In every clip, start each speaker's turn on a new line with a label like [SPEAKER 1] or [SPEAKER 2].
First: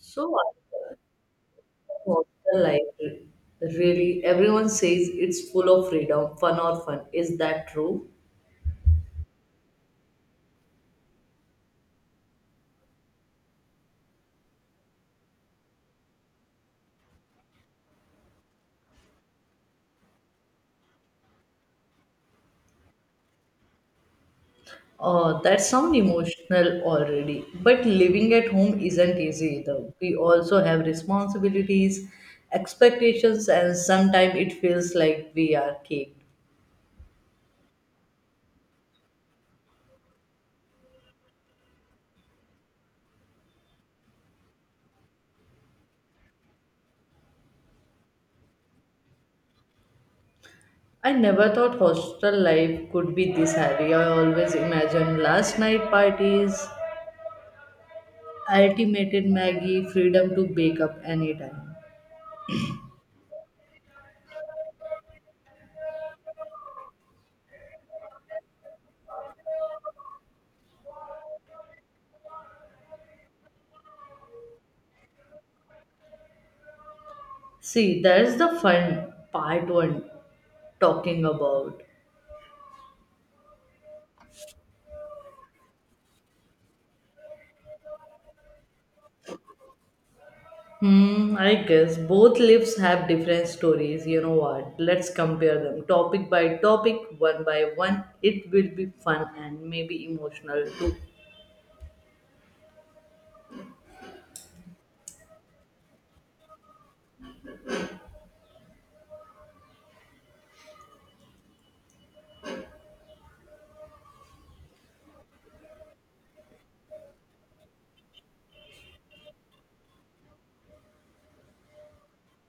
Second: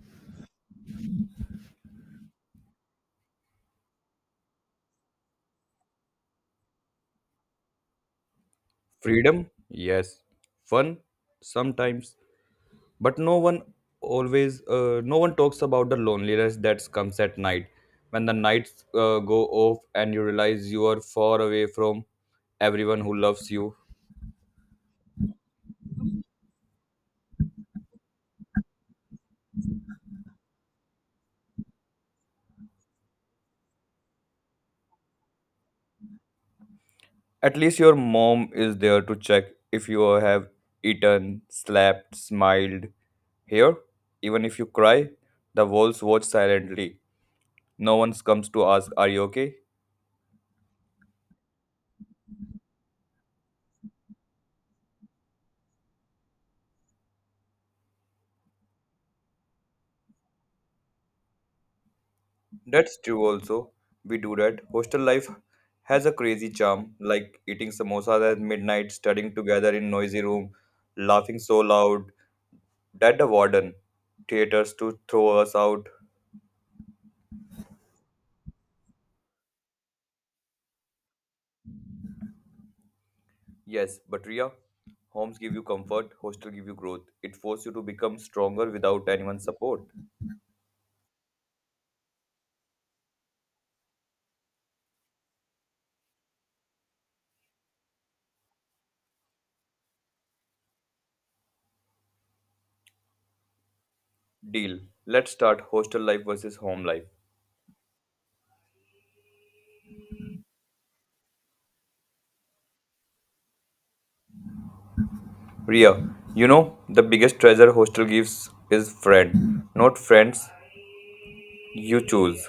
[SPEAKER 1] So I think hostel life really, everyone says it's full of freedom, fun or fun. Is that true?
[SPEAKER 2] Freedom, yes. Fun, sometimes. But no one always, no one talks about the loneliness that comes at night. When the nights go off and you realize you are far away from everyone who loves you.
[SPEAKER 1] Oh, that sounds emotional already. But living at home isn't easy either. We also have responsibilities, expectations, and sometimes it feels like we are caked.
[SPEAKER 2] At least your mom is there to check if you have eaten, slept, smiled. Here, even if you cry, the walls watch silently. No one comes to ask, are you okay?
[SPEAKER 1] I never thought hostel life could be this heavy. I always imagined last night parties, ultimated Maggie, freedom to wake up anytime.
[SPEAKER 2] That's true also. We do that. Hostel life has a crazy charm, like eating samosas at midnight, studying together in noisy room, laughing so loud that the warden theaters to throw us out.
[SPEAKER 1] See, that's the fun part one talking about.
[SPEAKER 2] Yes, but Ria, homes give you comfort, hostel give you growth. It forces you to become stronger without anyone's support.
[SPEAKER 1] I guess both lives have different stories. You know what? Let's compare them topic by topic, one by one. It will be fun and maybe emotional too.
[SPEAKER 2] Deal. Let's start hostel life versus home life. Ria, you know the biggest treasure hostel gives is friend. Not friends you choose.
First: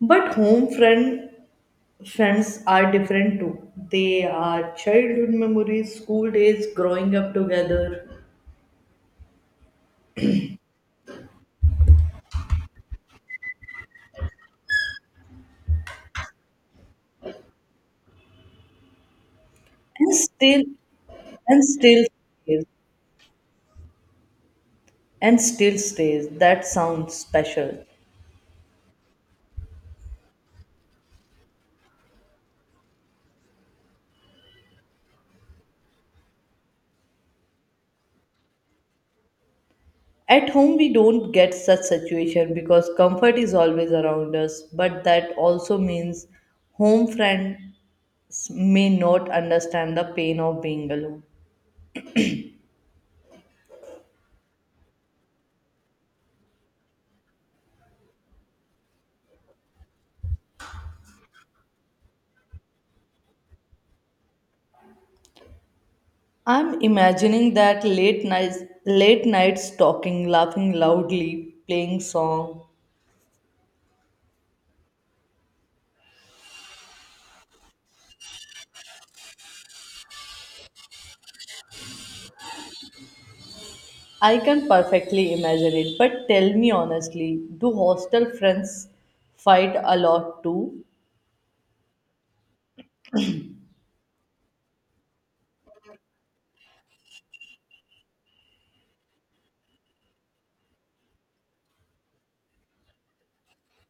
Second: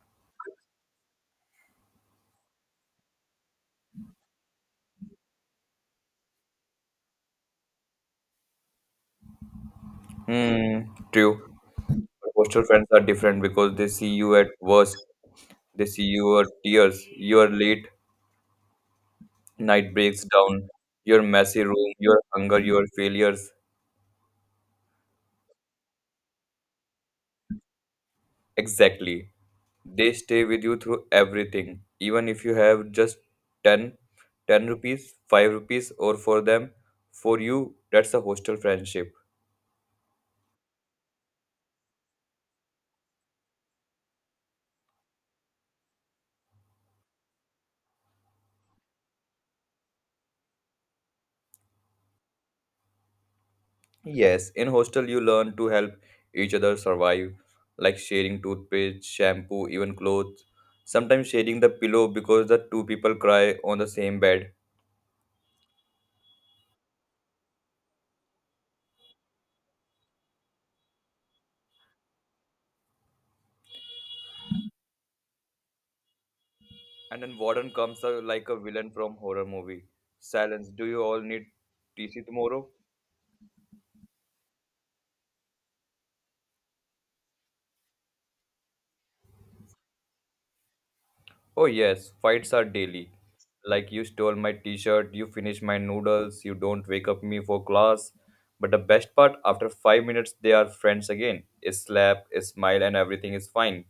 [SPEAKER 1] But home friend friends are different too. They are childhood memories, school days, growing up together,
[SPEAKER 2] Hmm, true. Hostel friends are different because they see you at worst, they see your tears, your late night
[SPEAKER 1] and
[SPEAKER 2] breaks
[SPEAKER 1] still
[SPEAKER 2] down, your messy
[SPEAKER 1] and
[SPEAKER 2] room,
[SPEAKER 1] still
[SPEAKER 2] your hunger,
[SPEAKER 1] stays,
[SPEAKER 2] your failures.
[SPEAKER 1] and still stays. That sounds special.
[SPEAKER 2] Exactly. They stay with you through everything, even if you have just 10, 10 rupees, 5 rupees, or for you, that's a hostel friendship.
[SPEAKER 1] At home, we don't get such situation because comfort is always around us. But that also means home friends may not understand the pain of being alone.
[SPEAKER 2] Yes, in hostel you learn to help each other survive, like sharing toothpaste, shampoo, even clothes. Sometimes sharing the pillow because the two people cry on the same bed.
[SPEAKER 1] I'm imagining late nights talking, laughing loudly, playing song.
[SPEAKER 2] And then warden comes out like a villain from horror movie. Silence. Do you all need TC tomorrow?
[SPEAKER 1] I can perfectly imagine it. But tell me honestly, do hostel friends fight a lot too?
[SPEAKER 2] Oh yes, fights are daily. Like you stole my t-shirt, you finished my noodles, you don't wake up me for class. But the best part, after 5 minutes, they are friends again. A slap, a smile, and everything is fine.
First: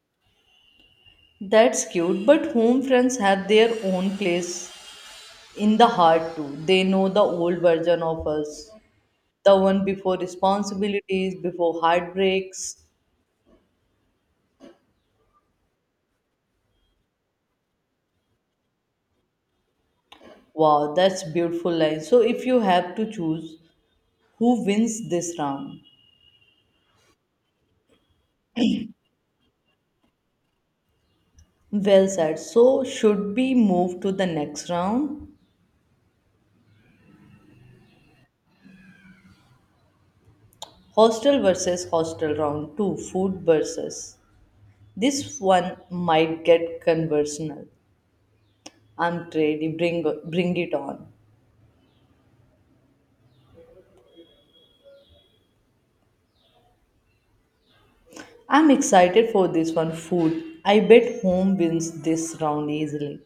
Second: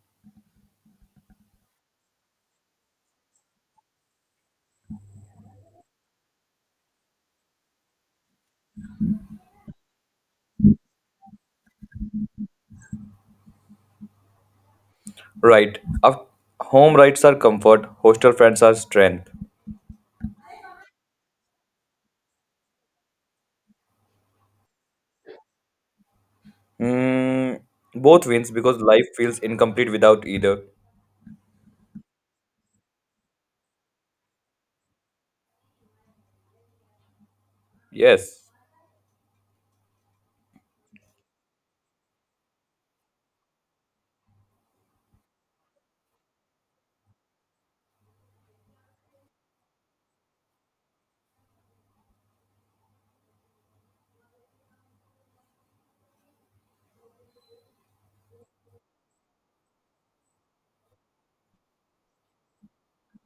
[SPEAKER 1] That's cute, but home friends have their own place in the heart too. They know the old version of us, the one before responsibilities, before heartbreaks.
[SPEAKER 2] Right. Our home rights are comfort, hostel friends are strength.
[SPEAKER 1] Wow, that's beautiful line. So if you have to choose who wins this round,
[SPEAKER 2] Mm, both wins because life feels incomplete without either.
[SPEAKER 1] well said. So should we move to the next round?
[SPEAKER 2] Yes.
[SPEAKER 1] Hostel versus hostel round two, food versus. This one might get conversational. I'm ready. Bring it on. I'm excited for this one food. I bet home wins this round easily.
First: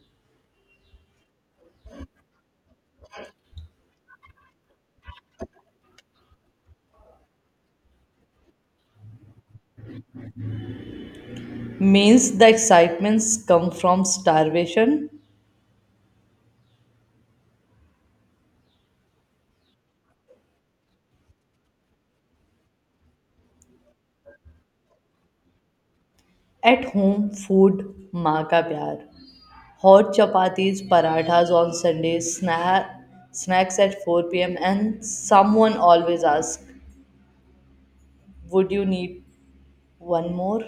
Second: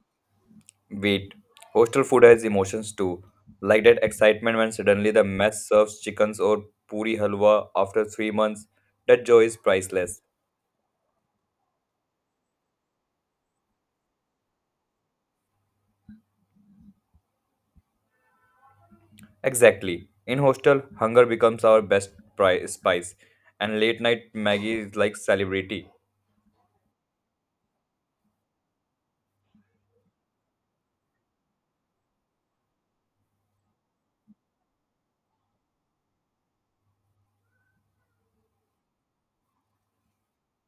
[SPEAKER 2] Wait. Hostel food has emotions too. Like that excitement when suddenly the mess serves chickens or puri halwa after 3 months. That joy is priceless.
[SPEAKER 1] Means the excitements come from starvation
[SPEAKER 2] Exactly. In hostel, hunger becomes our best spice, and late night Maggie is like celebrity.
[SPEAKER 1] at home food maa ka pyar. Hot chapatis, parathas on Sundays, snacks at 4 p.m. and someone always asks, would you need one more?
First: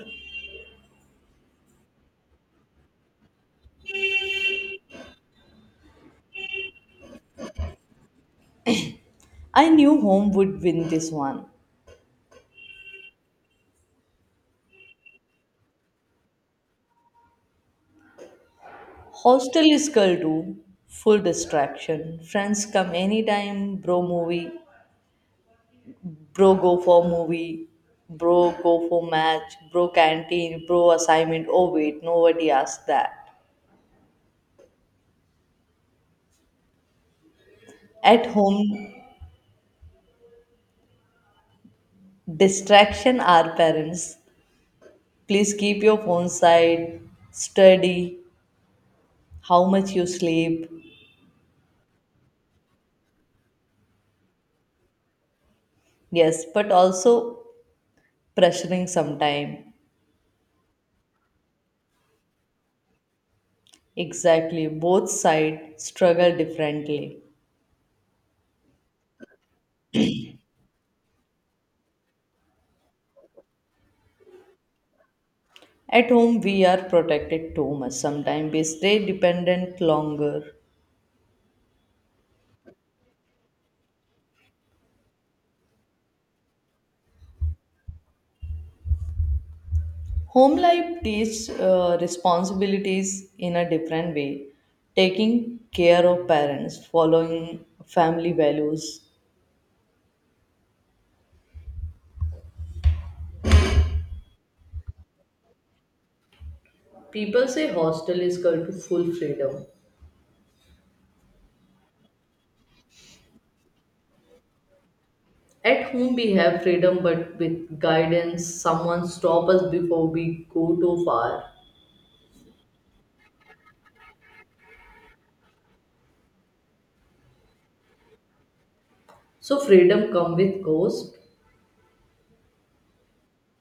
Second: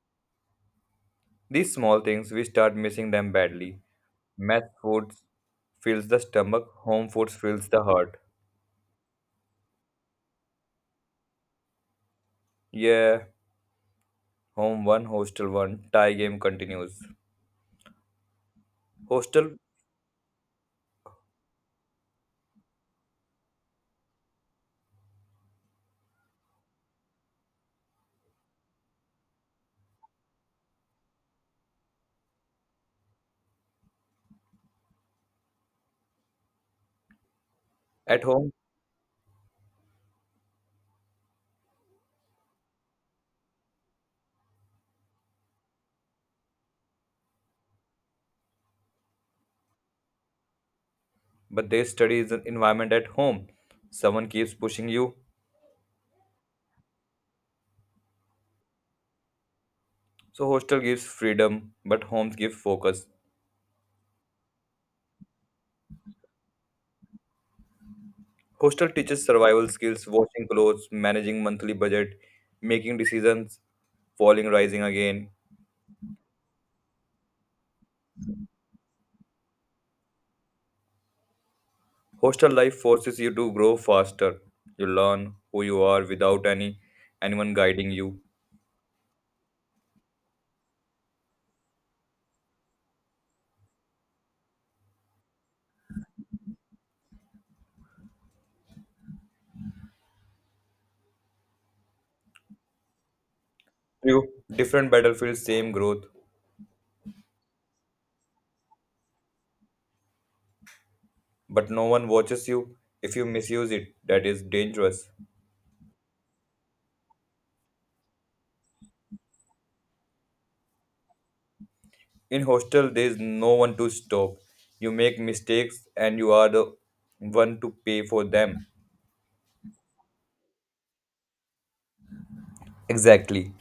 [SPEAKER 2] These small things, we start missing them badly. Math foods fills the stomach, home foods fills the heart.
[SPEAKER 1] I knew home would win this one.
[SPEAKER 2] Yeah, home one, hostel one. Tie game continues. Hostel
[SPEAKER 1] Hostel is girl too. Full distraction. Friends come anytime, bro movie, bro go for movie bro go for match, bro canteen, bro assignment, oh wait, nobody asked that.
[SPEAKER 2] at
[SPEAKER 1] At
[SPEAKER 2] home,
[SPEAKER 1] home distraction are parents: please keep your phone side, study, how much you sleep.
[SPEAKER 2] but they study is an environment at home. Someone keeps pushing you.
[SPEAKER 1] Yes, but also pressuring sometime.
[SPEAKER 2] So hostel gives freedom, but homes give focus.
[SPEAKER 1] Exactly, both side struggle differently.
[SPEAKER 2] Hostel teaches survival skills, washing clothes, managing monthly budget, making decisions, falling, rising again.
[SPEAKER 1] At home we are protected too much, sometimes we stay dependent longer.
[SPEAKER 2] Hostel life forces you to grow faster. You learn who you are without anyone guiding you.
[SPEAKER 1] Home life teaches responsibilities in a different way. Taking care of parents, following family values.
[SPEAKER 2] True. Different battlefields, same growth,
[SPEAKER 1] People say hostel is going to full freedom.
[SPEAKER 2] but no one watches you. If you misuse it, that is dangerous.
[SPEAKER 1] At home we have freedom, but with guidance, someone stop us before we go too far.
[SPEAKER 2] In hostel, there is no one to stop. You make mistakes and you are the one to pay for them.
[SPEAKER 1] So freedom come with cost.
[SPEAKER 2] Exactly.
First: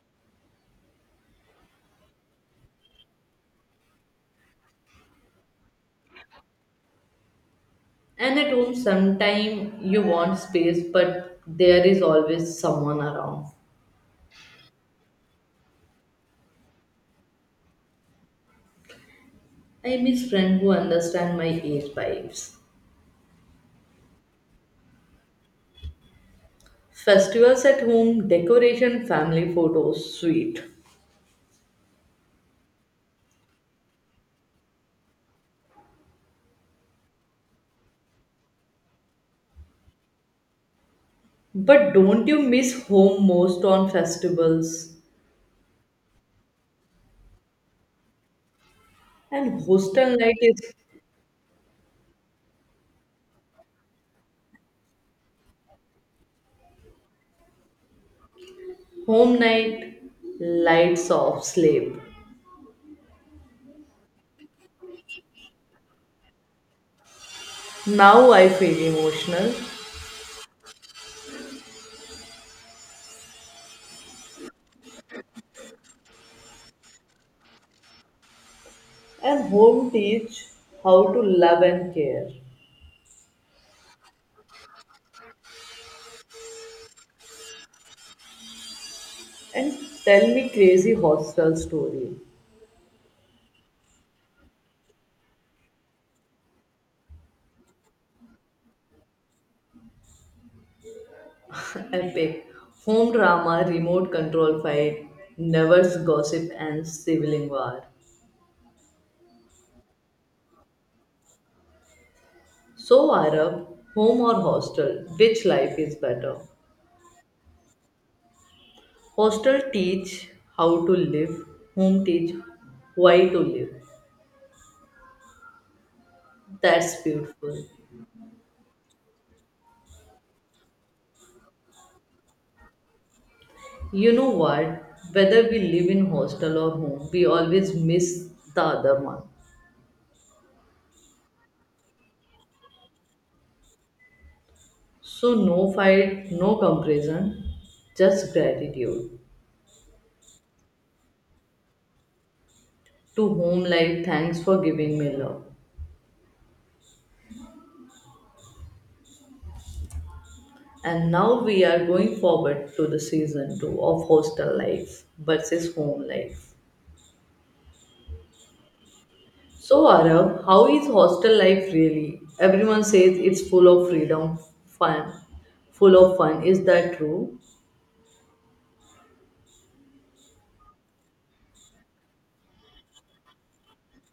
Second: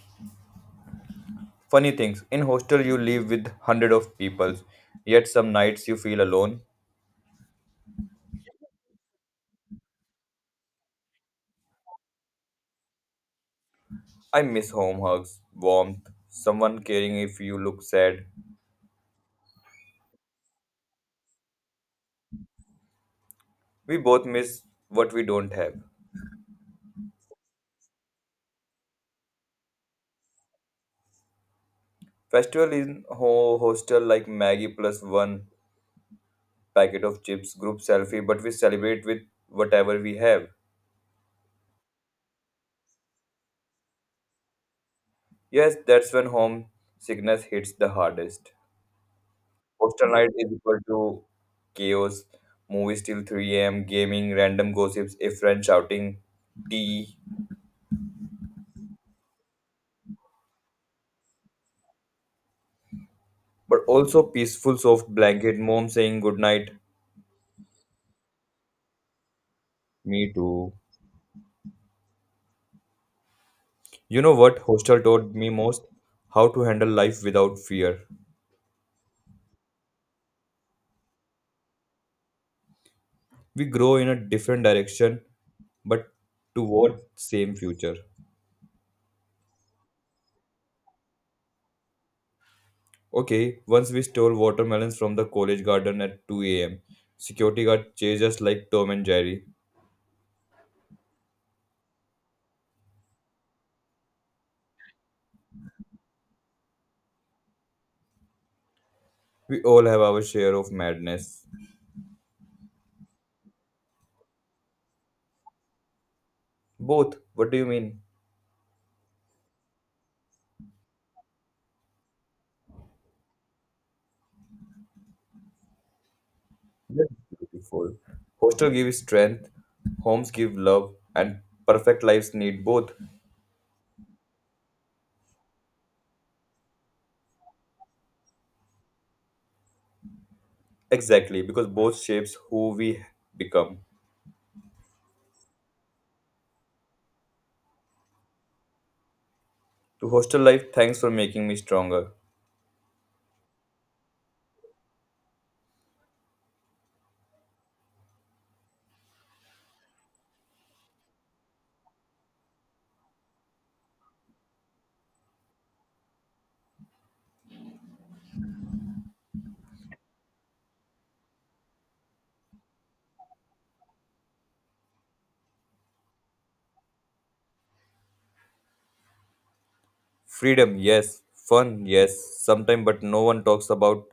[SPEAKER 2] Funny things, in hostel you live with hundred of people, yet some nights you feel alone.
[SPEAKER 1] And at home, sometime you want space, but there is always someone around.
[SPEAKER 2] I miss home hugs, warmth, someone caring if you look sad.
[SPEAKER 1] I miss friend who understand my age vibes.
[SPEAKER 2] We both miss what we don't have.
[SPEAKER 1] Festivals at home, decoration, family photos, sweet.
[SPEAKER 2] Festival in hostel like Maggie plus one packet of chips, group selfie, but we celebrate with whatever we have.
[SPEAKER 1] But don't you miss home most on festivals?
[SPEAKER 2] Yes, that's when home sickness hits the hardest.
[SPEAKER 1] And
[SPEAKER 2] Hostel
[SPEAKER 1] hostel
[SPEAKER 2] night
[SPEAKER 1] night
[SPEAKER 2] is
[SPEAKER 1] is
[SPEAKER 2] equal to chaos, movies till 3 a.m., gaming, random gossips, a friend shouting, tea,
[SPEAKER 1] home night, lights off, sleep.
[SPEAKER 2] but also peaceful soft blanket, mom saying goodnight,
[SPEAKER 1] Now I feel emotional.
[SPEAKER 2] me too. You know what hostel taught me most? How to handle life without fear.
[SPEAKER 1] And home teach how to love and care.
[SPEAKER 2] We grow in a different direction, but toward same future.
[SPEAKER 1] And tell me crazy hostel story.
[SPEAKER 2] Okay, once we stole watermelons from the college garden at 2 a.m. Security guard chased us like Tom and Jerry.
[SPEAKER 1] Epic. Home drama, remote control fight, neighbors gossip and sibling war.
[SPEAKER 2] We all have our share of madness.
[SPEAKER 1] So, Arab, home or hostel, which life is better?
[SPEAKER 2] Both. What do you mean?
[SPEAKER 1] Hostel teach how to live, home teach why to live. That's
[SPEAKER 2] That's
[SPEAKER 1] beautiful.
[SPEAKER 2] beautiful. Hostel gives strength, homes give love, and perfect lives need both.
[SPEAKER 1] You know what? Whether we live in hostel or home, we always miss the other one.
[SPEAKER 2] Exactly, because both shapes who we become.
[SPEAKER 1] So, no fight, no comparison, just gratitude.
[SPEAKER 2] To hostel life, thanks for making me stronger.
[SPEAKER 1] To whom life, thanks for giving me love. And now we are going forward to the season 2 of hostel life versus home life. So, Arav, how is hostel life really? Everyone says it's full of freedom, fun, full of fun. Is that true?
[SPEAKER 2] Freedom, yes. Fun, yes. Sometimes, but no one talks about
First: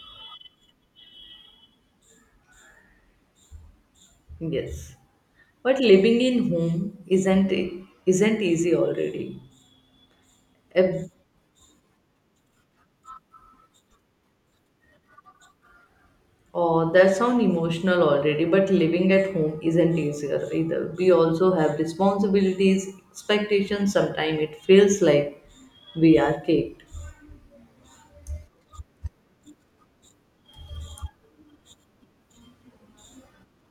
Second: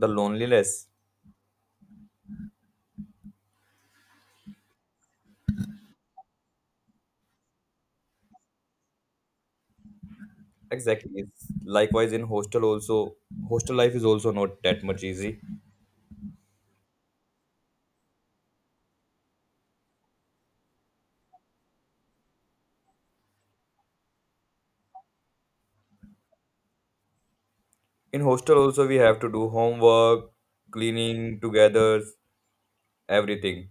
[SPEAKER 2] the loneliness.
[SPEAKER 1] Yes. But living in home isn't easy already. Ev-
[SPEAKER 2] Exactly. It's likewise, in hostel also, hostel life is also not that much easy.
[SPEAKER 1] Oh, that sounds emotional already. But living at home isn't easier either. We also have responsibilities, expectations. Sometimes it feels like we are cake.
[SPEAKER 2] In hostel also, we have to do homework, cleaning together, everything.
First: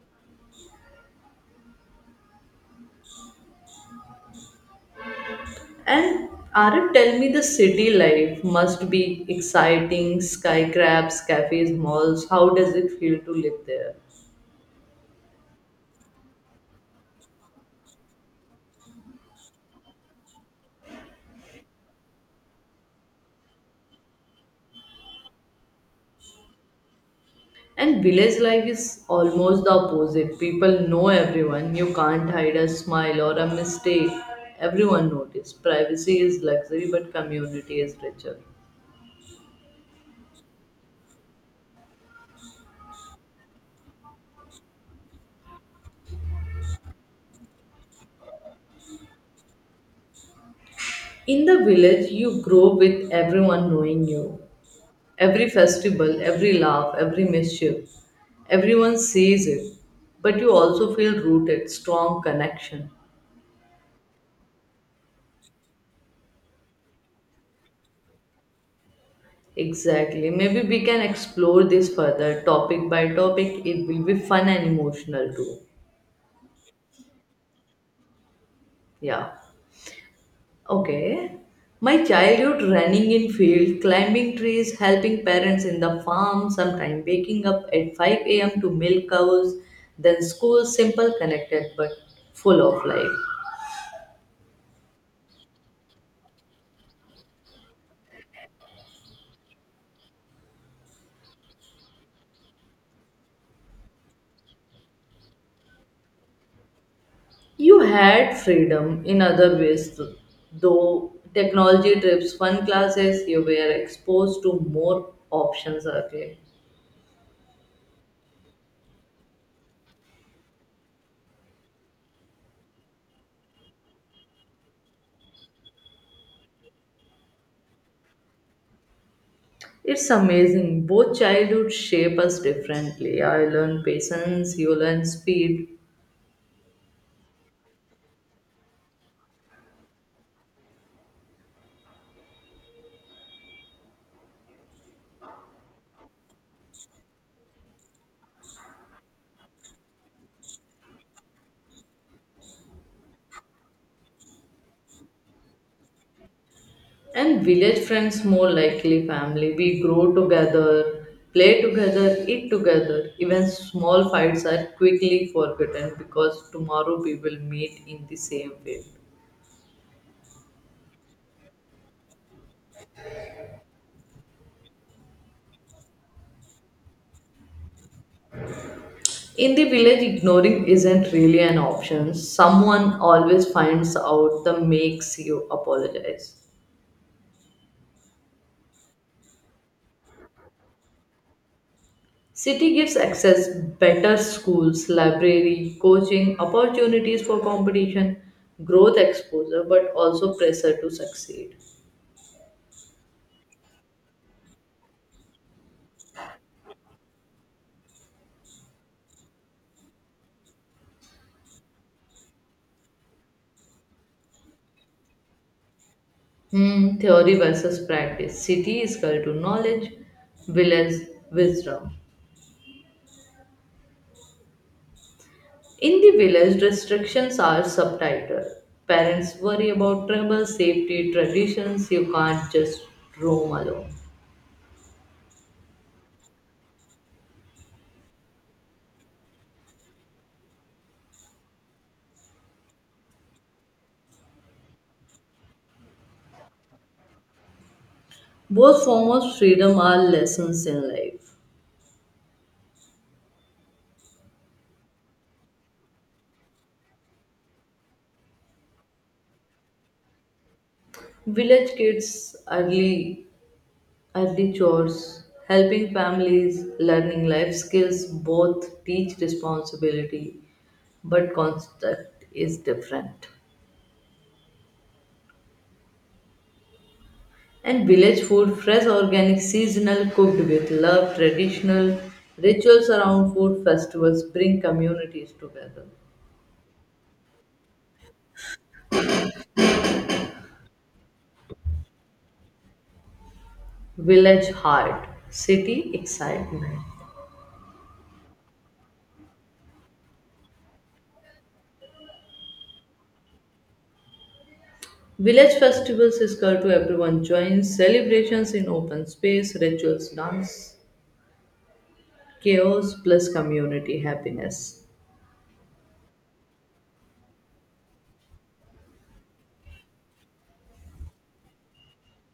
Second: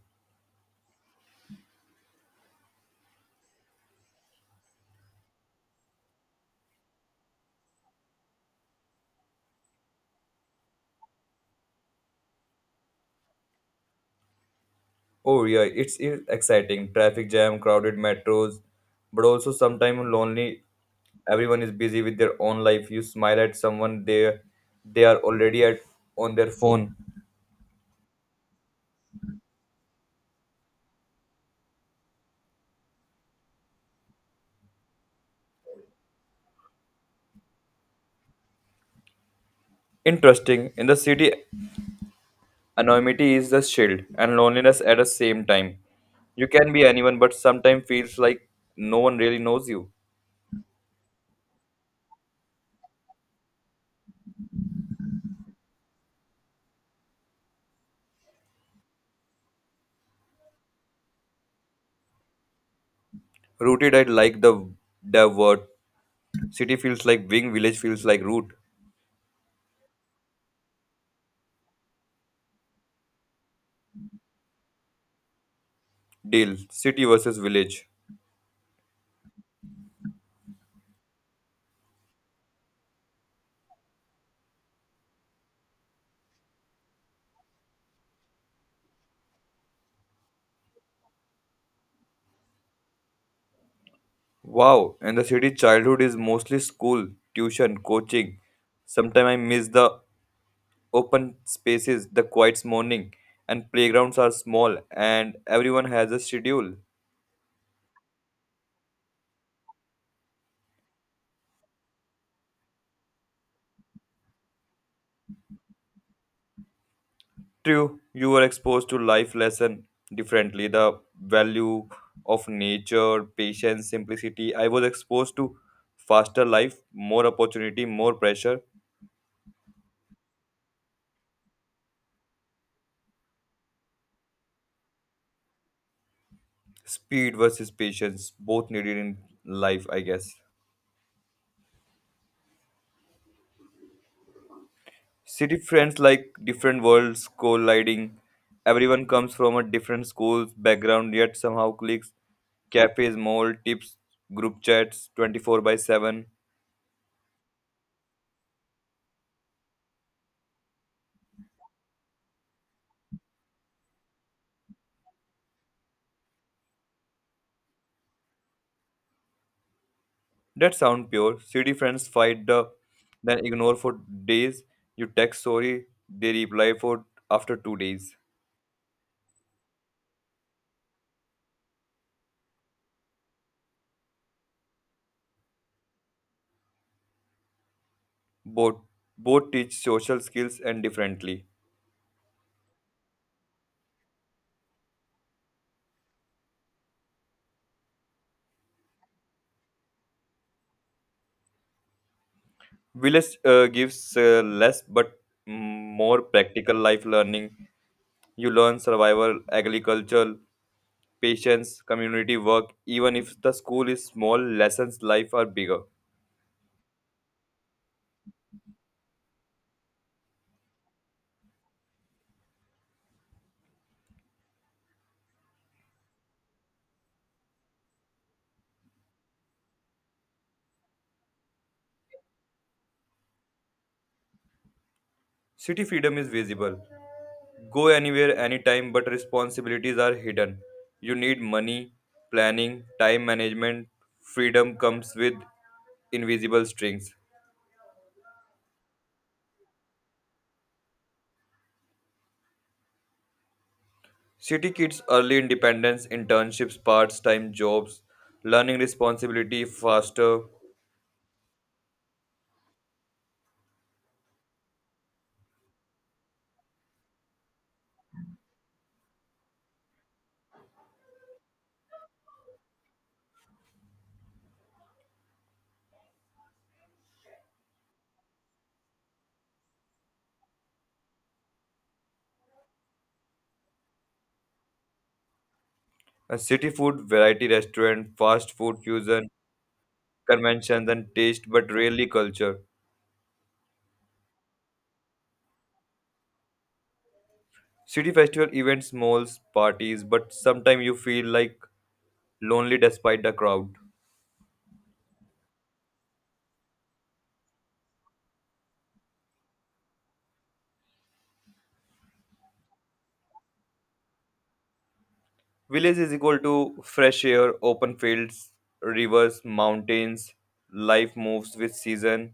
[SPEAKER 1] And Arif, tell me the city life must be exciting, skyscrapers, cafes, malls. How does it feel to live there?
[SPEAKER 2] Oh yeah, it's exciting. Traffic jam, crowded metros, but also sometimes lonely. Everyone is busy with their own life. You smile at someone, they are already at on their phone.
[SPEAKER 1] And village life is almost the opposite. People know everyone. You can't hide a smile or a mistake. Everyone notices. Privacy is luxury, but community is richer.
[SPEAKER 2] Interesting. In the city, anonymity is the shield and loneliness at the same time. You can be anyone, but sometimes feels like no one really knows you.
[SPEAKER 1] In the village, you grow with everyone knowing you. Every festival, every laugh, every mischief, everyone sees it. But you also feel rooted, strong connection.
[SPEAKER 2] Rooted, I like the word. City feels like wing, village feels like root.
[SPEAKER 1] Exactly. Maybe we can explore this further, topic by topic. It will be fun and emotional too.
[SPEAKER 2] Deal, city versus village.
[SPEAKER 1] Yeah. Okay. My childhood running in field, climbing trees, helping parents in the farm, sometime waking up at 5 a.m. to milk cows, then school simple connected but full of life.
[SPEAKER 2] Wow, and the city childhood is mostly school, tuition, coaching. Sometimes I miss the open spaces, the quiet morning, and playgrounds are small and everyone has a schedule.
[SPEAKER 1] You had freedom in other ways, though technology trips, fun classes, you were exposed to more options early.
[SPEAKER 2] True, you were exposed to life lesson differently. The value of nature, patience, simplicity. I was exposed to faster life, more opportunity, more pressure.
[SPEAKER 1] It's amazing. Both childhood shape us differently. I learned patience, you learn speed,
[SPEAKER 2] Speed versus patience, both needed in life, I guess. City friends like different worlds colliding. Everyone comes from a different schools, background, yet somehow clicks. Cafes, mall, tips, group chats, 24 by 7.
[SPEAKER 1] and village friends more likely family. We grow together, play together, eat together. Even small fights are quickly forgotten because tomorrow we will meet in the same way.
[SPEAKER 2] That sound pure. City friends fight the then ignore for days. You text sorry, they reply for after 2 days.
[SPEAKER 1] In the village, ignoring isn't really an option. Someone always finds out the makes you apologize.
[SPEAKER 2] Both both teach social skills and differently.
[SPEAKER 1] City gives access, better schools, library, coaching, opportunities for competition, growth exposure, but also pressure to succeed.
[SPEAKER 2] Village gives less but more practical life learning. You learn survival, agriculture, patience, community work. Even if the school is small, lessons life are bigger.
[SPEAKER 1] Theory versus practice. City is called to knowledge, village wisdom. In the village, restrictions are subtitled. Parents worry about travel, safety, traditions, you can't just roam alone.
[SPEAKER 2] City freedom is visible. Go anywhere, anytime, but responsibilities are hidden. You need money, planning, time management. Freedom comes with invisible strings.
[SPEAKER 1] Both forms of freedom are lessons in life.
[SPEAKER 2] City kids early independence, internships, parts time jobs, learning responsibility faster.
[SPEAKER 1] Village kids, early chores, helping families, learning life skills, both teach responsibility, but concept is different. And village food, fresh, organic, seasonal, cooked with love, traditional rituals around food festivals bring communities together.
[SPEAKER 2] A city food, variety restaurant, fast food fusion, conventions and taste, but rarely culture.
[SPEAKER 1] Village heart, city excitement.
[SPEAKER 2] City festival events, malls, parties, but sometimes you feel like lonely despite the crowd.
[SPEAKER 1] Village festivals is called to everyone joins, celebrations in open space, rituals, dance, chaos plus community happiness.
[SPEAKER 2] Village is equal to fresh air, open fields, rivers, mountains, life moves with season.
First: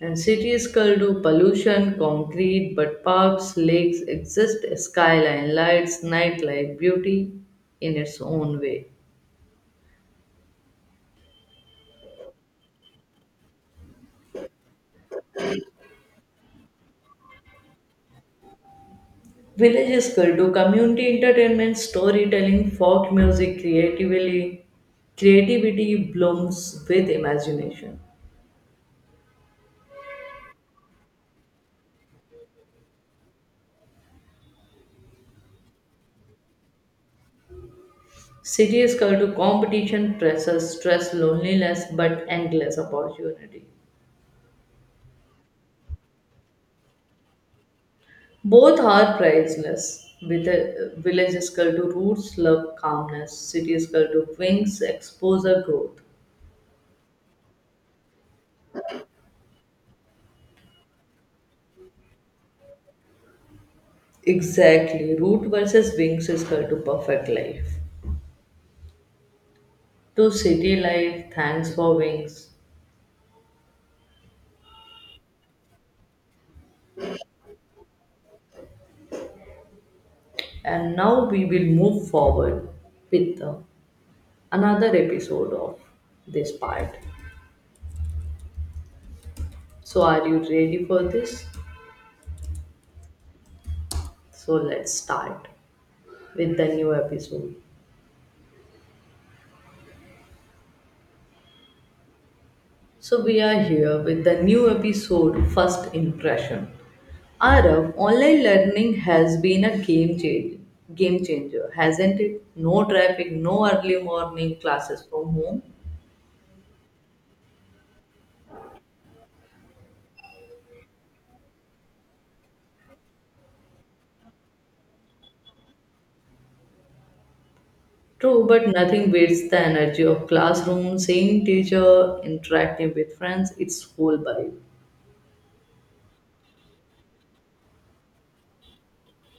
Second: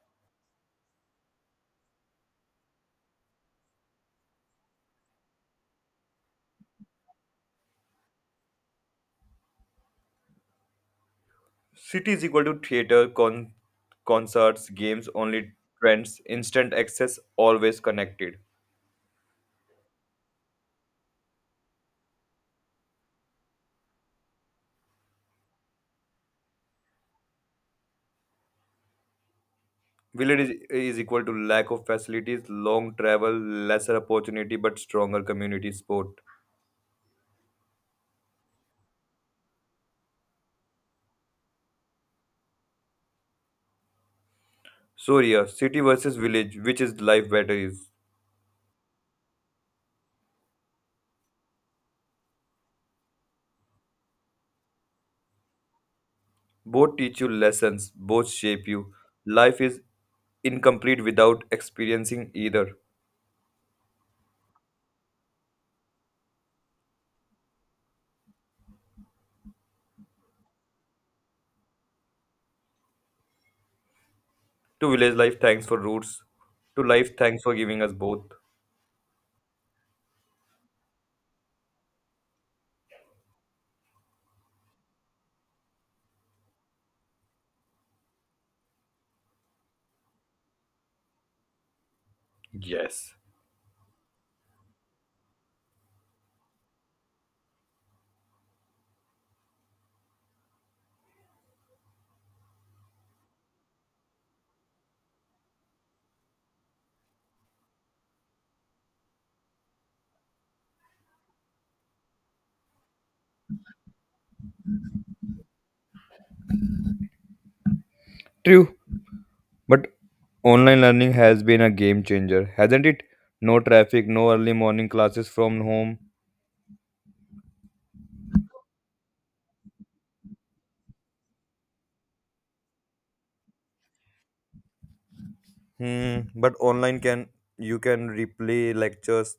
[SPEAKER 1] And city is called to pollution, concrete, but parks, lakes exist, skyline lights, nightlife, beauty in its own way.
[SPEAKER 2] City is equal to theater, concerts, games, only trends, instant access, always connected.
[SPEAKER 1] Villages could do community entertainment, storytelling, folk music, creativity blooms with imagination.
[SPEAKER 2] Village is equal to lack of facilities, long travel, lesser opportunity, but stronger community support.
[SPEAKER 1] Cities could do competition, stress, loneliness, but endless opportunity.
[SPEAKER 2] So yeah, city versus village, which is life better is?
[SPEAKER 1] Both are priceless. With a villages could do roots, love, calmness. Cities could do wings, exposure, growth.
[SPEAKER 2] Both teach you lessons, both shape you. Life is incomplete without experiencing either.
[SPEAKER 1] Exactly. Root versus wings is called to perfect life. To city life, thanks for wings.
[SPEAKER 2] To village life, thanks for roots. To life, thanks for giving us both.
[SPEAKER 1] And now we will move forward with another episode of this part. So, are you ready for this?
[SPEAKER 2] Yes.
[SPEAKER 1] So, let's start with the new episode. So, we are here with the new episode First Impression. Arav, online learning has been a game changer, hasn't it? No traffic, no early morning classes from home.
[SPEAKER 2] True, but online learning has been a game changer, hasn't it? No traffic, no early morning classes from home.
[SPEAKER 1] True, but nothing beats the energy of classroom, seeing teacher, interacting with friends, it's whole vibe.
[SPEAKER 2] Hmm. But online can you can replay lectures,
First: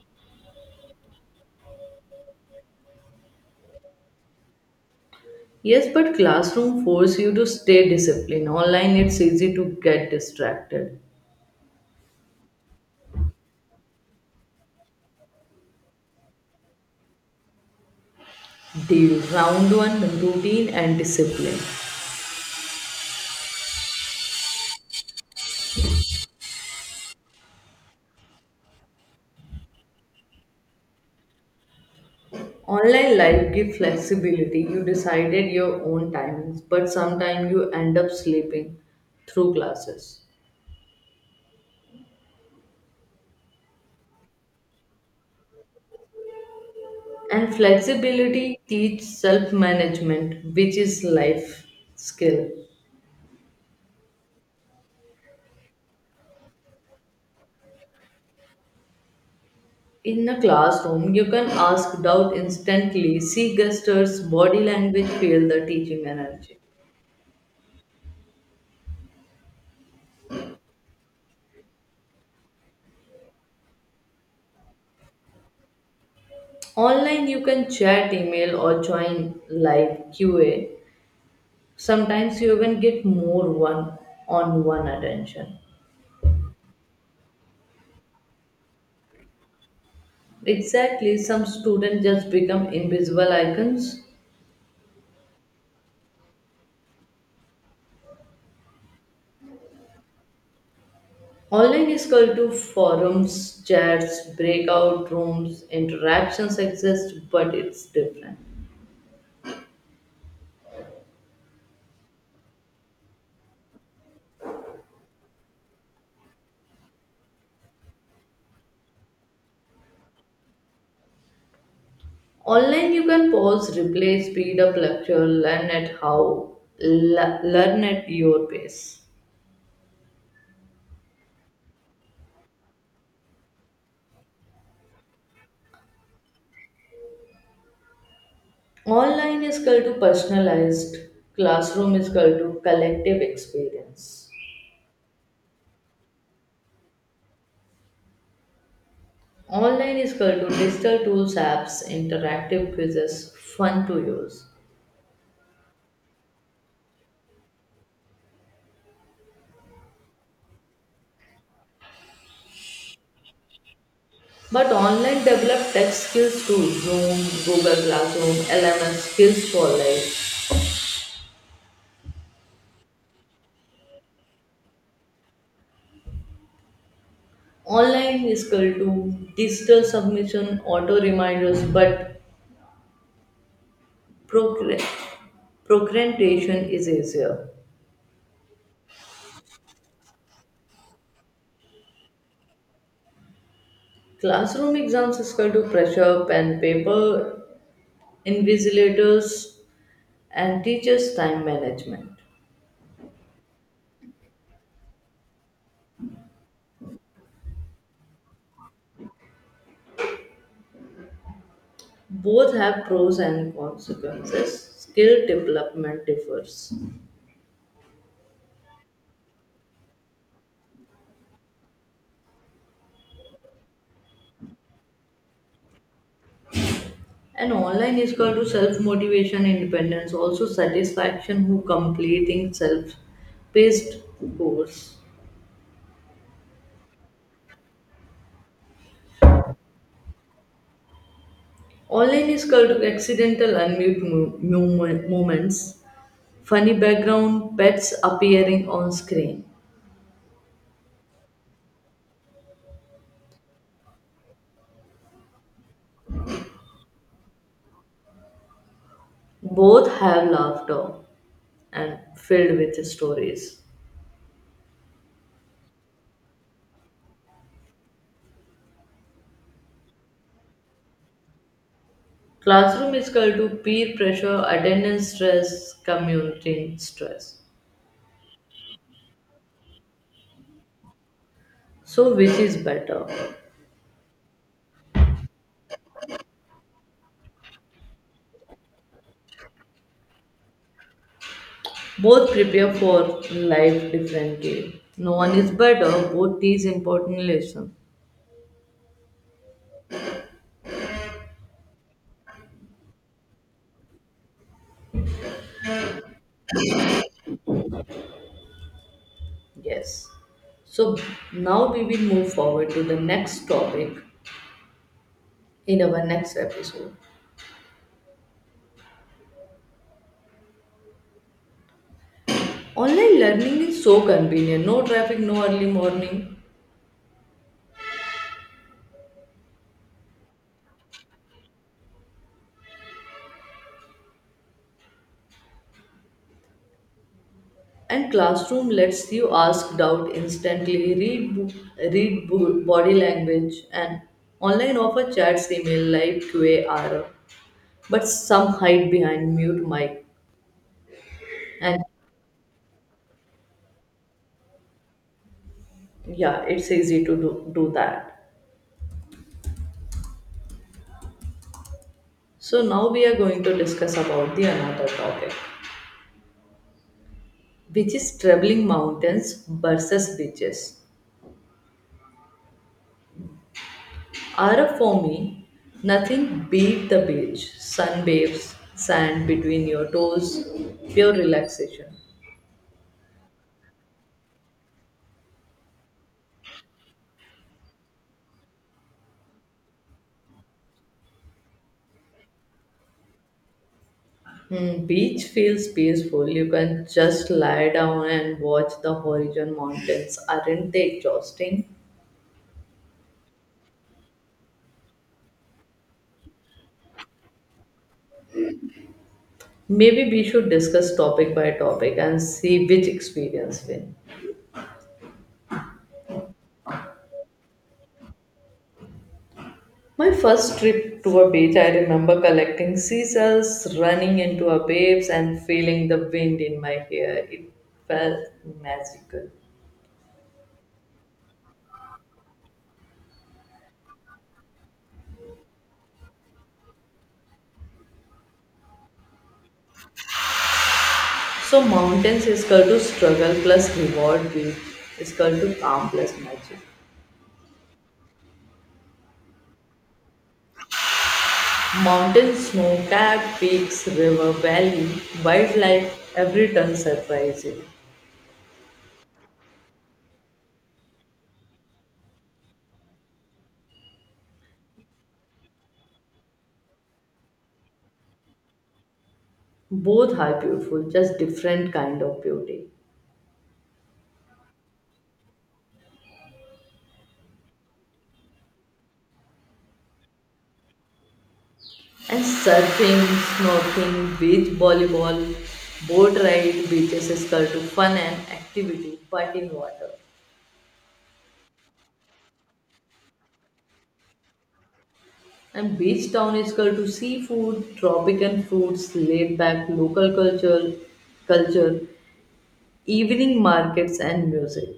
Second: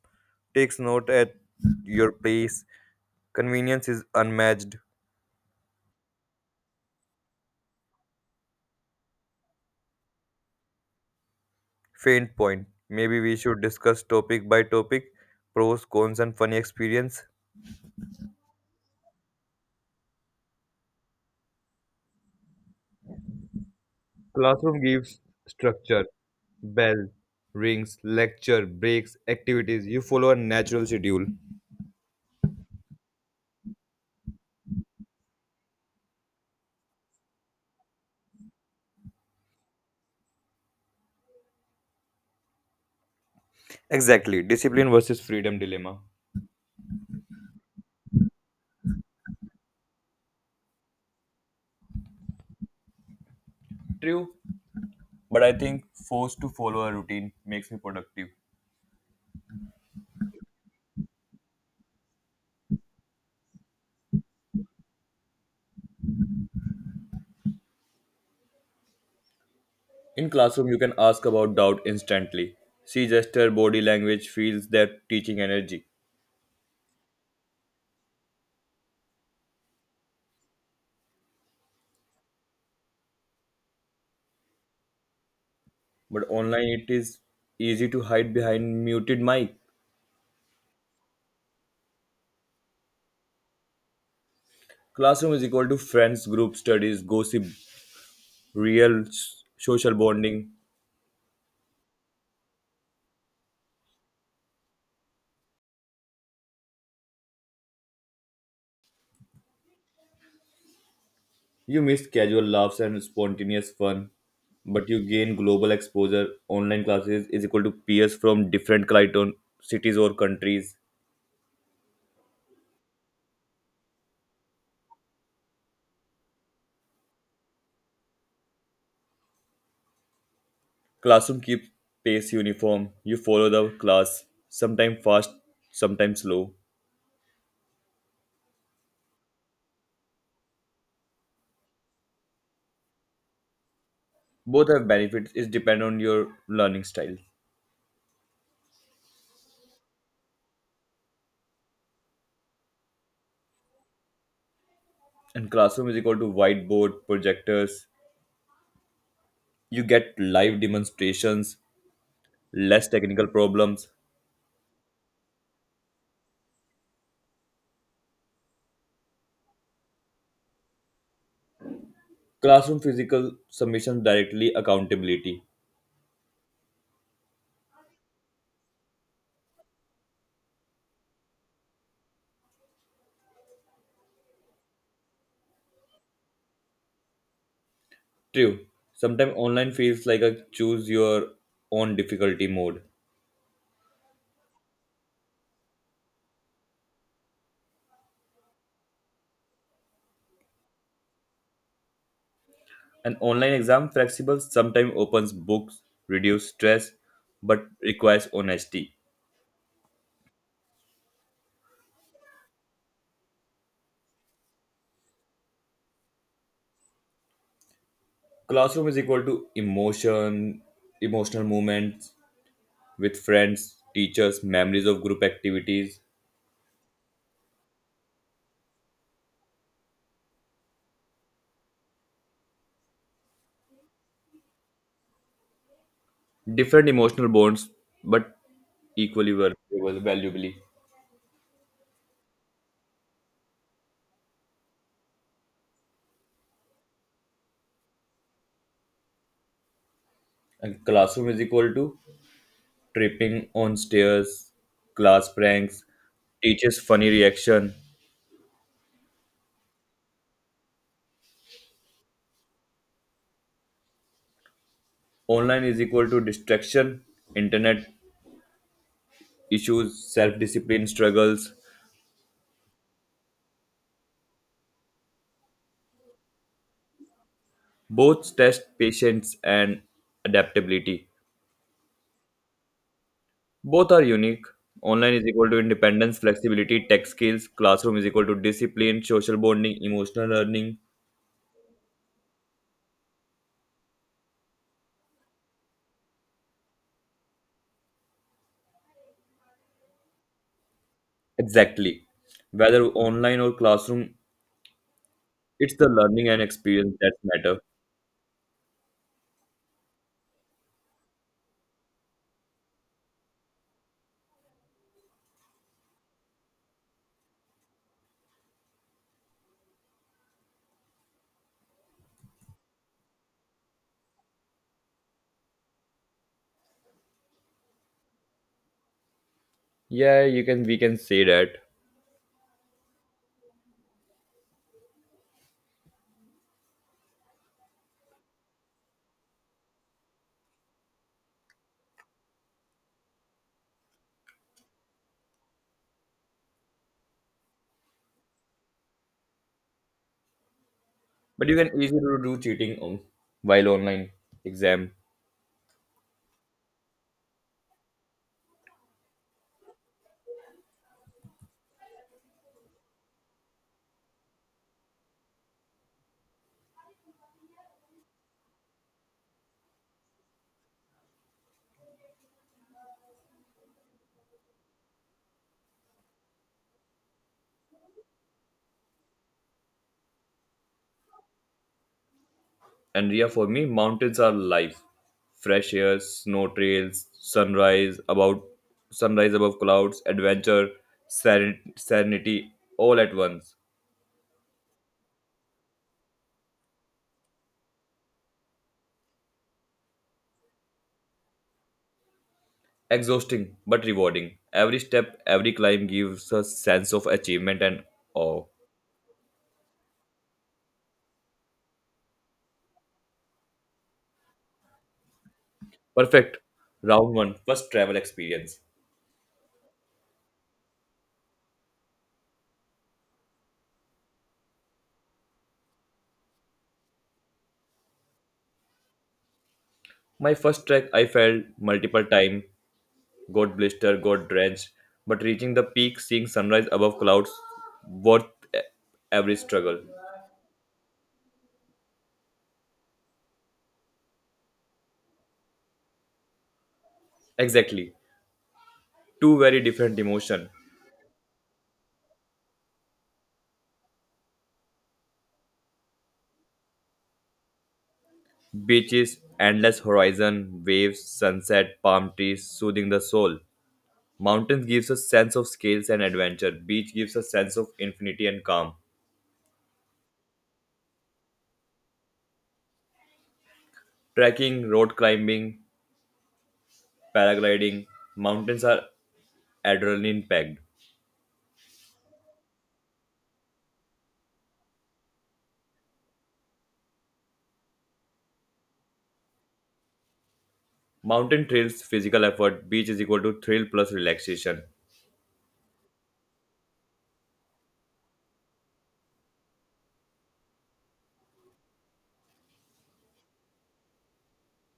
[SPEAKER 2] takes note at your place. Convenience is unmatched.
[SPEAKER 1] Yes, but classroom force you to stay disciplined. Online it's easy to get distracted.
[SPEAKER 2] Faint point. Maybe we should discuss topic by topic, pros, cons, and funny experience.
[SPEAKER 1] Deal round one routine and discipline.
[SPEAKER 2] Classroom gives structure, bell, rings, lecture, breaks, activities. You follow a natural schedule.
[SPEAKER 1] Online life give flexibility. You decided your own timings, but sometimes you end up sleeping through classes.
[SPEAKER 2] Exactly. Discipline versus freedom dilemma.
[SPEAKER 1] And flexibility teach self management, which is life skill.
[SPEAKER 2] True, but I think forced to follow a routine makes me productive.
[SPEAKER 1] In a classroom, you can ask doubt instantly, see gestures, body language, feel the teaching energy.
[SPEAKER 2] In classroom, you can ask about doubt instantly. See gesture, body language feels their teaching energy.
[SPEAKER 1] Online, you can chat, email, or join live QA. Sometimes you even get more one on one attention.
[SPEAKER 2] But online, it is easy to hide behind muted mic.
[SPEAKER 1] Exactly, some students just become invisible icons.
[SPEAKER 2] Classroom is equal to friends, group studies, gossip, real social bonding.
[SPEAKER 1] Online is equal to forums, chats, breakout rooms, interactions exist, but it's different.
[SPEAKER 2] You miss casual laughs and spontaneous fun, but you gain global exposure. Online classes is equal to peers from different Clayton cities or countries.
[SPEAKER 1] Online, you can pause, replay, speed up lecture, learn at your pace.
[SPEAKER 2] Classroom keeps pace uniform. You follow the class, sometimes fast, sometimes slow.
[SPEAKER 1] Online is equal to personalized, classroom is equal to collective experience.
[SPEAKER 2] Both have benefits. It depends on your learning style.
[SPEAKER 1] Online is equal to digital tools, apps, interactive quizzes, fun to use.
[SPEAKER 2] And classroom is equal to whiteboard, projectors. You get live demonstrations, less technical problems.
[SPEAKER 1] But online develop tech skills too, Zoom, Google Classroom, LMS, skills for life.
[SPEAKER 2] Classroom physical submission directly accountability.
[SPEAKER 1] Online is equal to digital submission, auto reminders, but procre- procrastination is easier.
[SPEAKER 2] True. Sometimes online feels like a choose your own difficulty mode.
[SPEAKER 1] Classroom exams is equal to pressure, pen, paper, invigilators, and teachers' time management.
[SPEAKER 2] An online exam flexible sometimes opens books, reduce stress, but requires honesty.
[SPEAKER 1] Both have pros and consequences. Skill development differs.
[SPEAKER 2] Classroom is equal to emotion, emotional moments with friends, teachers, memories of group activities,
[SPEAKER 1] And online is equal to self motivation, independence, also satisfaction who completing self paced course.
[SPEAKER 2] different emotional bonds, but equally valuable, valuably.
[SPEAKER 1] Online is called to accidental moments, funny background, pets appearing on screen.
[SPEAKER 2] And classroom is equal to tripping on stairs, class pranks, teacher's funny reaction,
[SPEAKER 1] Both have laughter and filled with stories.
[SPEAKER 2] online is equal to distraction, internet issues, self discipline struggles.
[SPEAKER 1] Classroom is equal to peer pressure, attendance stress, community stress.
[SPEAKER 2] Both test patience and adaptability.
[SPEAKER 1] So, which is better?
[SPEAKER 2] Both are unique. Online is equal to independence, flexibility, tech skills. Classroom is equal to discipline, social bonding, emotional learning.
[SPEAKER 1] Both prepare for life differently. No one is better, both teach important lesson.
[SPEAKER 2] Exactly. Whether online or classroom, it's the learning and experience that matter.
[SPEAKER 1] Yes. So, now we will move forward to the next topic in our next episode. Online learning is so convenient. No traffic, no early morning.
[SPEAKER 2] Yeah, you can we can say that.
[SPEAKER 1] And classroom lets you ask doubt instantly, body language, and online offer chats, email, live QAR, but some hide behind mute mic,
[SPEAKER 2] But you
[SPEAKER 1] and
[SPEAKER 2] can easily do cheating while online exam.
[SPEAKER 1] yeah, it's easy to do that. So now we are going to discuss about the another topic, which is traveling mountains versus beaches. Ara for me, nothing beat the beach, sunbathes, sand between your toes, pure relaxation.
[SPEAKER 2] And yeah, for me, mountains are life. Fresh air, snow trails, sunrise above clouds, adventure, serenity, all at once.
[SPEAKER 1] Beach feels peaceful. You can just lie down and watch the horizon mountains. Aren't they exhausting?
[SPEAKER 2] Exhausting but rewarding. Every step, every climb gives a sense of achievement and awe.
[SPEAKER 1] Maybe we should discuss topic by topic and see which experience win.
[SPEAKER 2] Perfect. Round one, first travel experience.
[SPEAKER 1] My first trip to a beach, I remember collecting seashells, running into a waves, and feeling the wind in my hair. It felt magical.
[SPEAKER 2] My first trek, I fell multiple times, got blister, got drenched, but reaching the peak, seeing sunrise above clouds, worth e- every struggle.
[SPEAKER 1] So mountains is equal to struggle plus reward, beach is equal to calm plus magic.
[SPEAKER 2] Exactly. Two very different emotion.
[SPEAKER 1] Mountain snow capped peaks, river valley, wildlife, every turn surprising.
[SPEAKER 2] Beaches, endless horizon, waves, sunset, palm trees, soothing the soul. Mountains gives a sense of scales and adventure. Beach gives a sense of infinity and calm.
[SPEAKER 1] Both are beautiful, just different kind of beauty.
[SPEAKER 2] Trekking, road climbing, paragliding, mountains are adrenaline packed.
[SPEAKER 1] And surfing, snorkeling, beach volleyball, boat ride, beaches is called to fun and activity, but in water.
[SPEAKER 2] Mountain trails physical effort, beach is equal to thrill plus relaxation.
[SPEAKER 1] And beach town is called to seafood, tropical fruits, laid back local culture, evening markets and music.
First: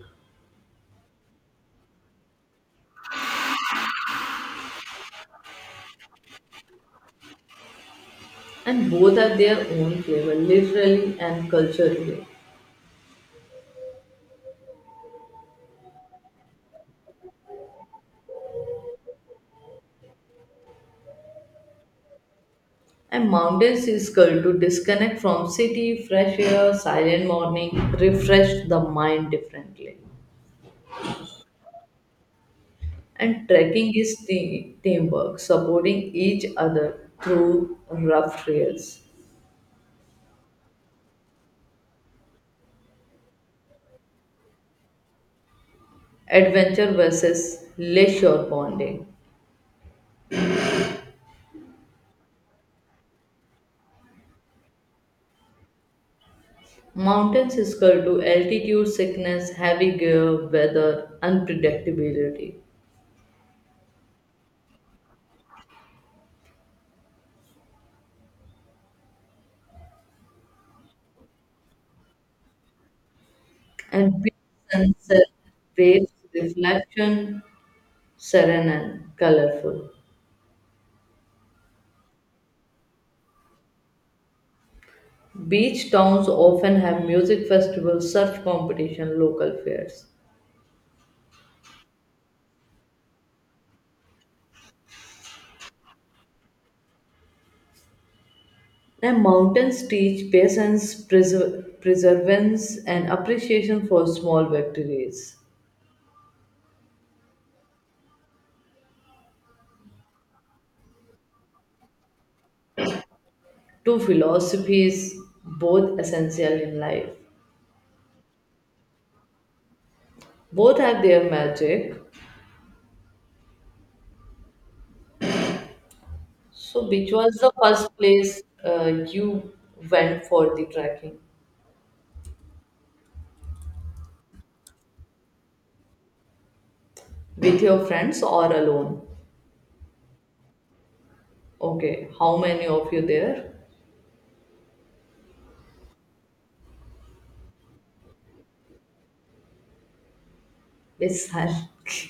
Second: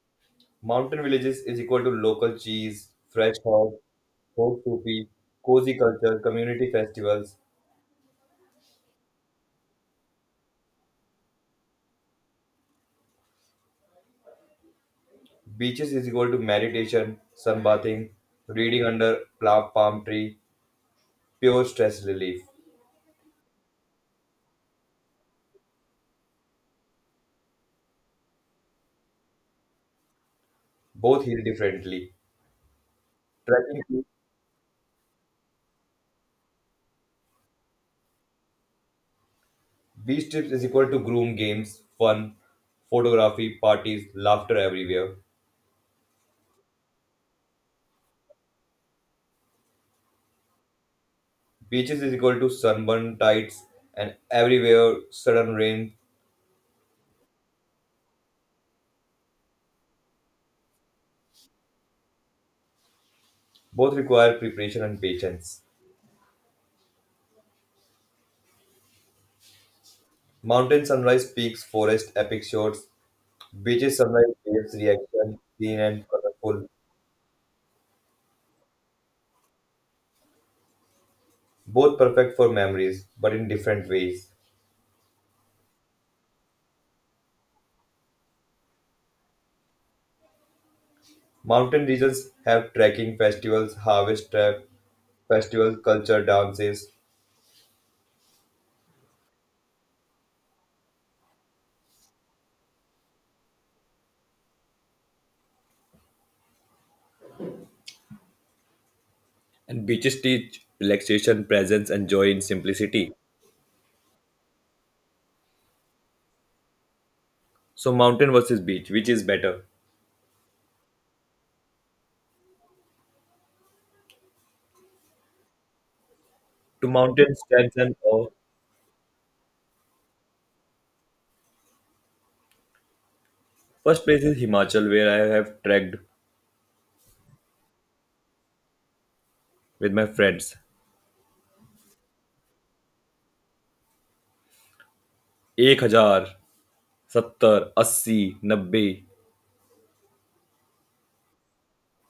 [SPEAKER 2] Mountain villages is equal to local cheese, fresh herb, hot Sufi, cozy culture, community festivals.
[SPEAKER 1] And both have their own flavor, literally and culturally.
[SPEAKER 2] Beaches is equal to meditation, sunbathing, reading under palm tree, pure stress relief.
[SPEAKER 1] And mountains is called to disconnect from city, fresh air, silent morning, refresh the mind differently.
[SPEAKER 2] Both heal differently.
[SPEAKER 1] And
[SPEAKER 2] Trekking
[SPEAKER 1] trekking
[SPEAKER 2] to
[SPEAKER 1] is teamwork, supporting each other through rough trails.
[SPEAKER 2] beach trips is equal to groom games, fun, photography, parties, laughter everywhere.
[SPEAKER 1] Adventure versus leisure bonding.
[SPEAKER 2] Beaches is equal to sunburn tides and everywhere sudden rain.
[SPEAKER 1] Mountains is called to altitude sickness, heavy gear, weather, unpredictability.
[SPEAKER 2] Both require preparation and patience. Mountain sunrise peaks, forest epic shots, beaches
[SPEAKER 1] And
[SPEAKER 2] sunrise
[SPEAKER 1] big
[SPEAKER 2] waves
[SPEAKER 1] sunset
[SPEAKER 2] reaction, clean and
[SPEAKER 1] waves
[SPEAKER 2] colorful.
[SPEAKER 1] reflection serene and colorful.
[SPEAKER 2] Both perfect for memories, but in different ways.
[SPEAKER 1] Beach towns often have music festivals, surf competition, local fairs.
[SPEAKER 2] Mountain regions have trekking festivals, harvest trap festivals, culture dances,
[SPEAKER 1] And mountains teach patience, perseverance, and appreciation for small victories.
[SPEAKER 2] and beaches teach relaxation, presence, and joy in simplicity.
[SPEAKER 1] Two philosophies, both essential in life.
[SPEAKER 2] So, mountain versus beach, which is better?
[SPEAKER 1] Both have their magic. So,
[SPEAKER 2] To
[SPEAKER 1] which
[SPEAKER 2] mountain
[SPEAKER 1] was the
[SPEAKER 2] stands
[SPEAKER 1] first
[SPEAKER 2] and awe.
[SPEAKER 1] place you went for the trekking?
[SPEAKER 2] First place is Himachal, where I have trekked
[SPEAKER 1] With your friends or alone?
[SPEAKER 2] with my friends.
[SPEAKER 1] Okay, how many of you there?
[SPEAKER 2] 1000, 70, 80, 90.
[SPEAKER 1] Yes, sir.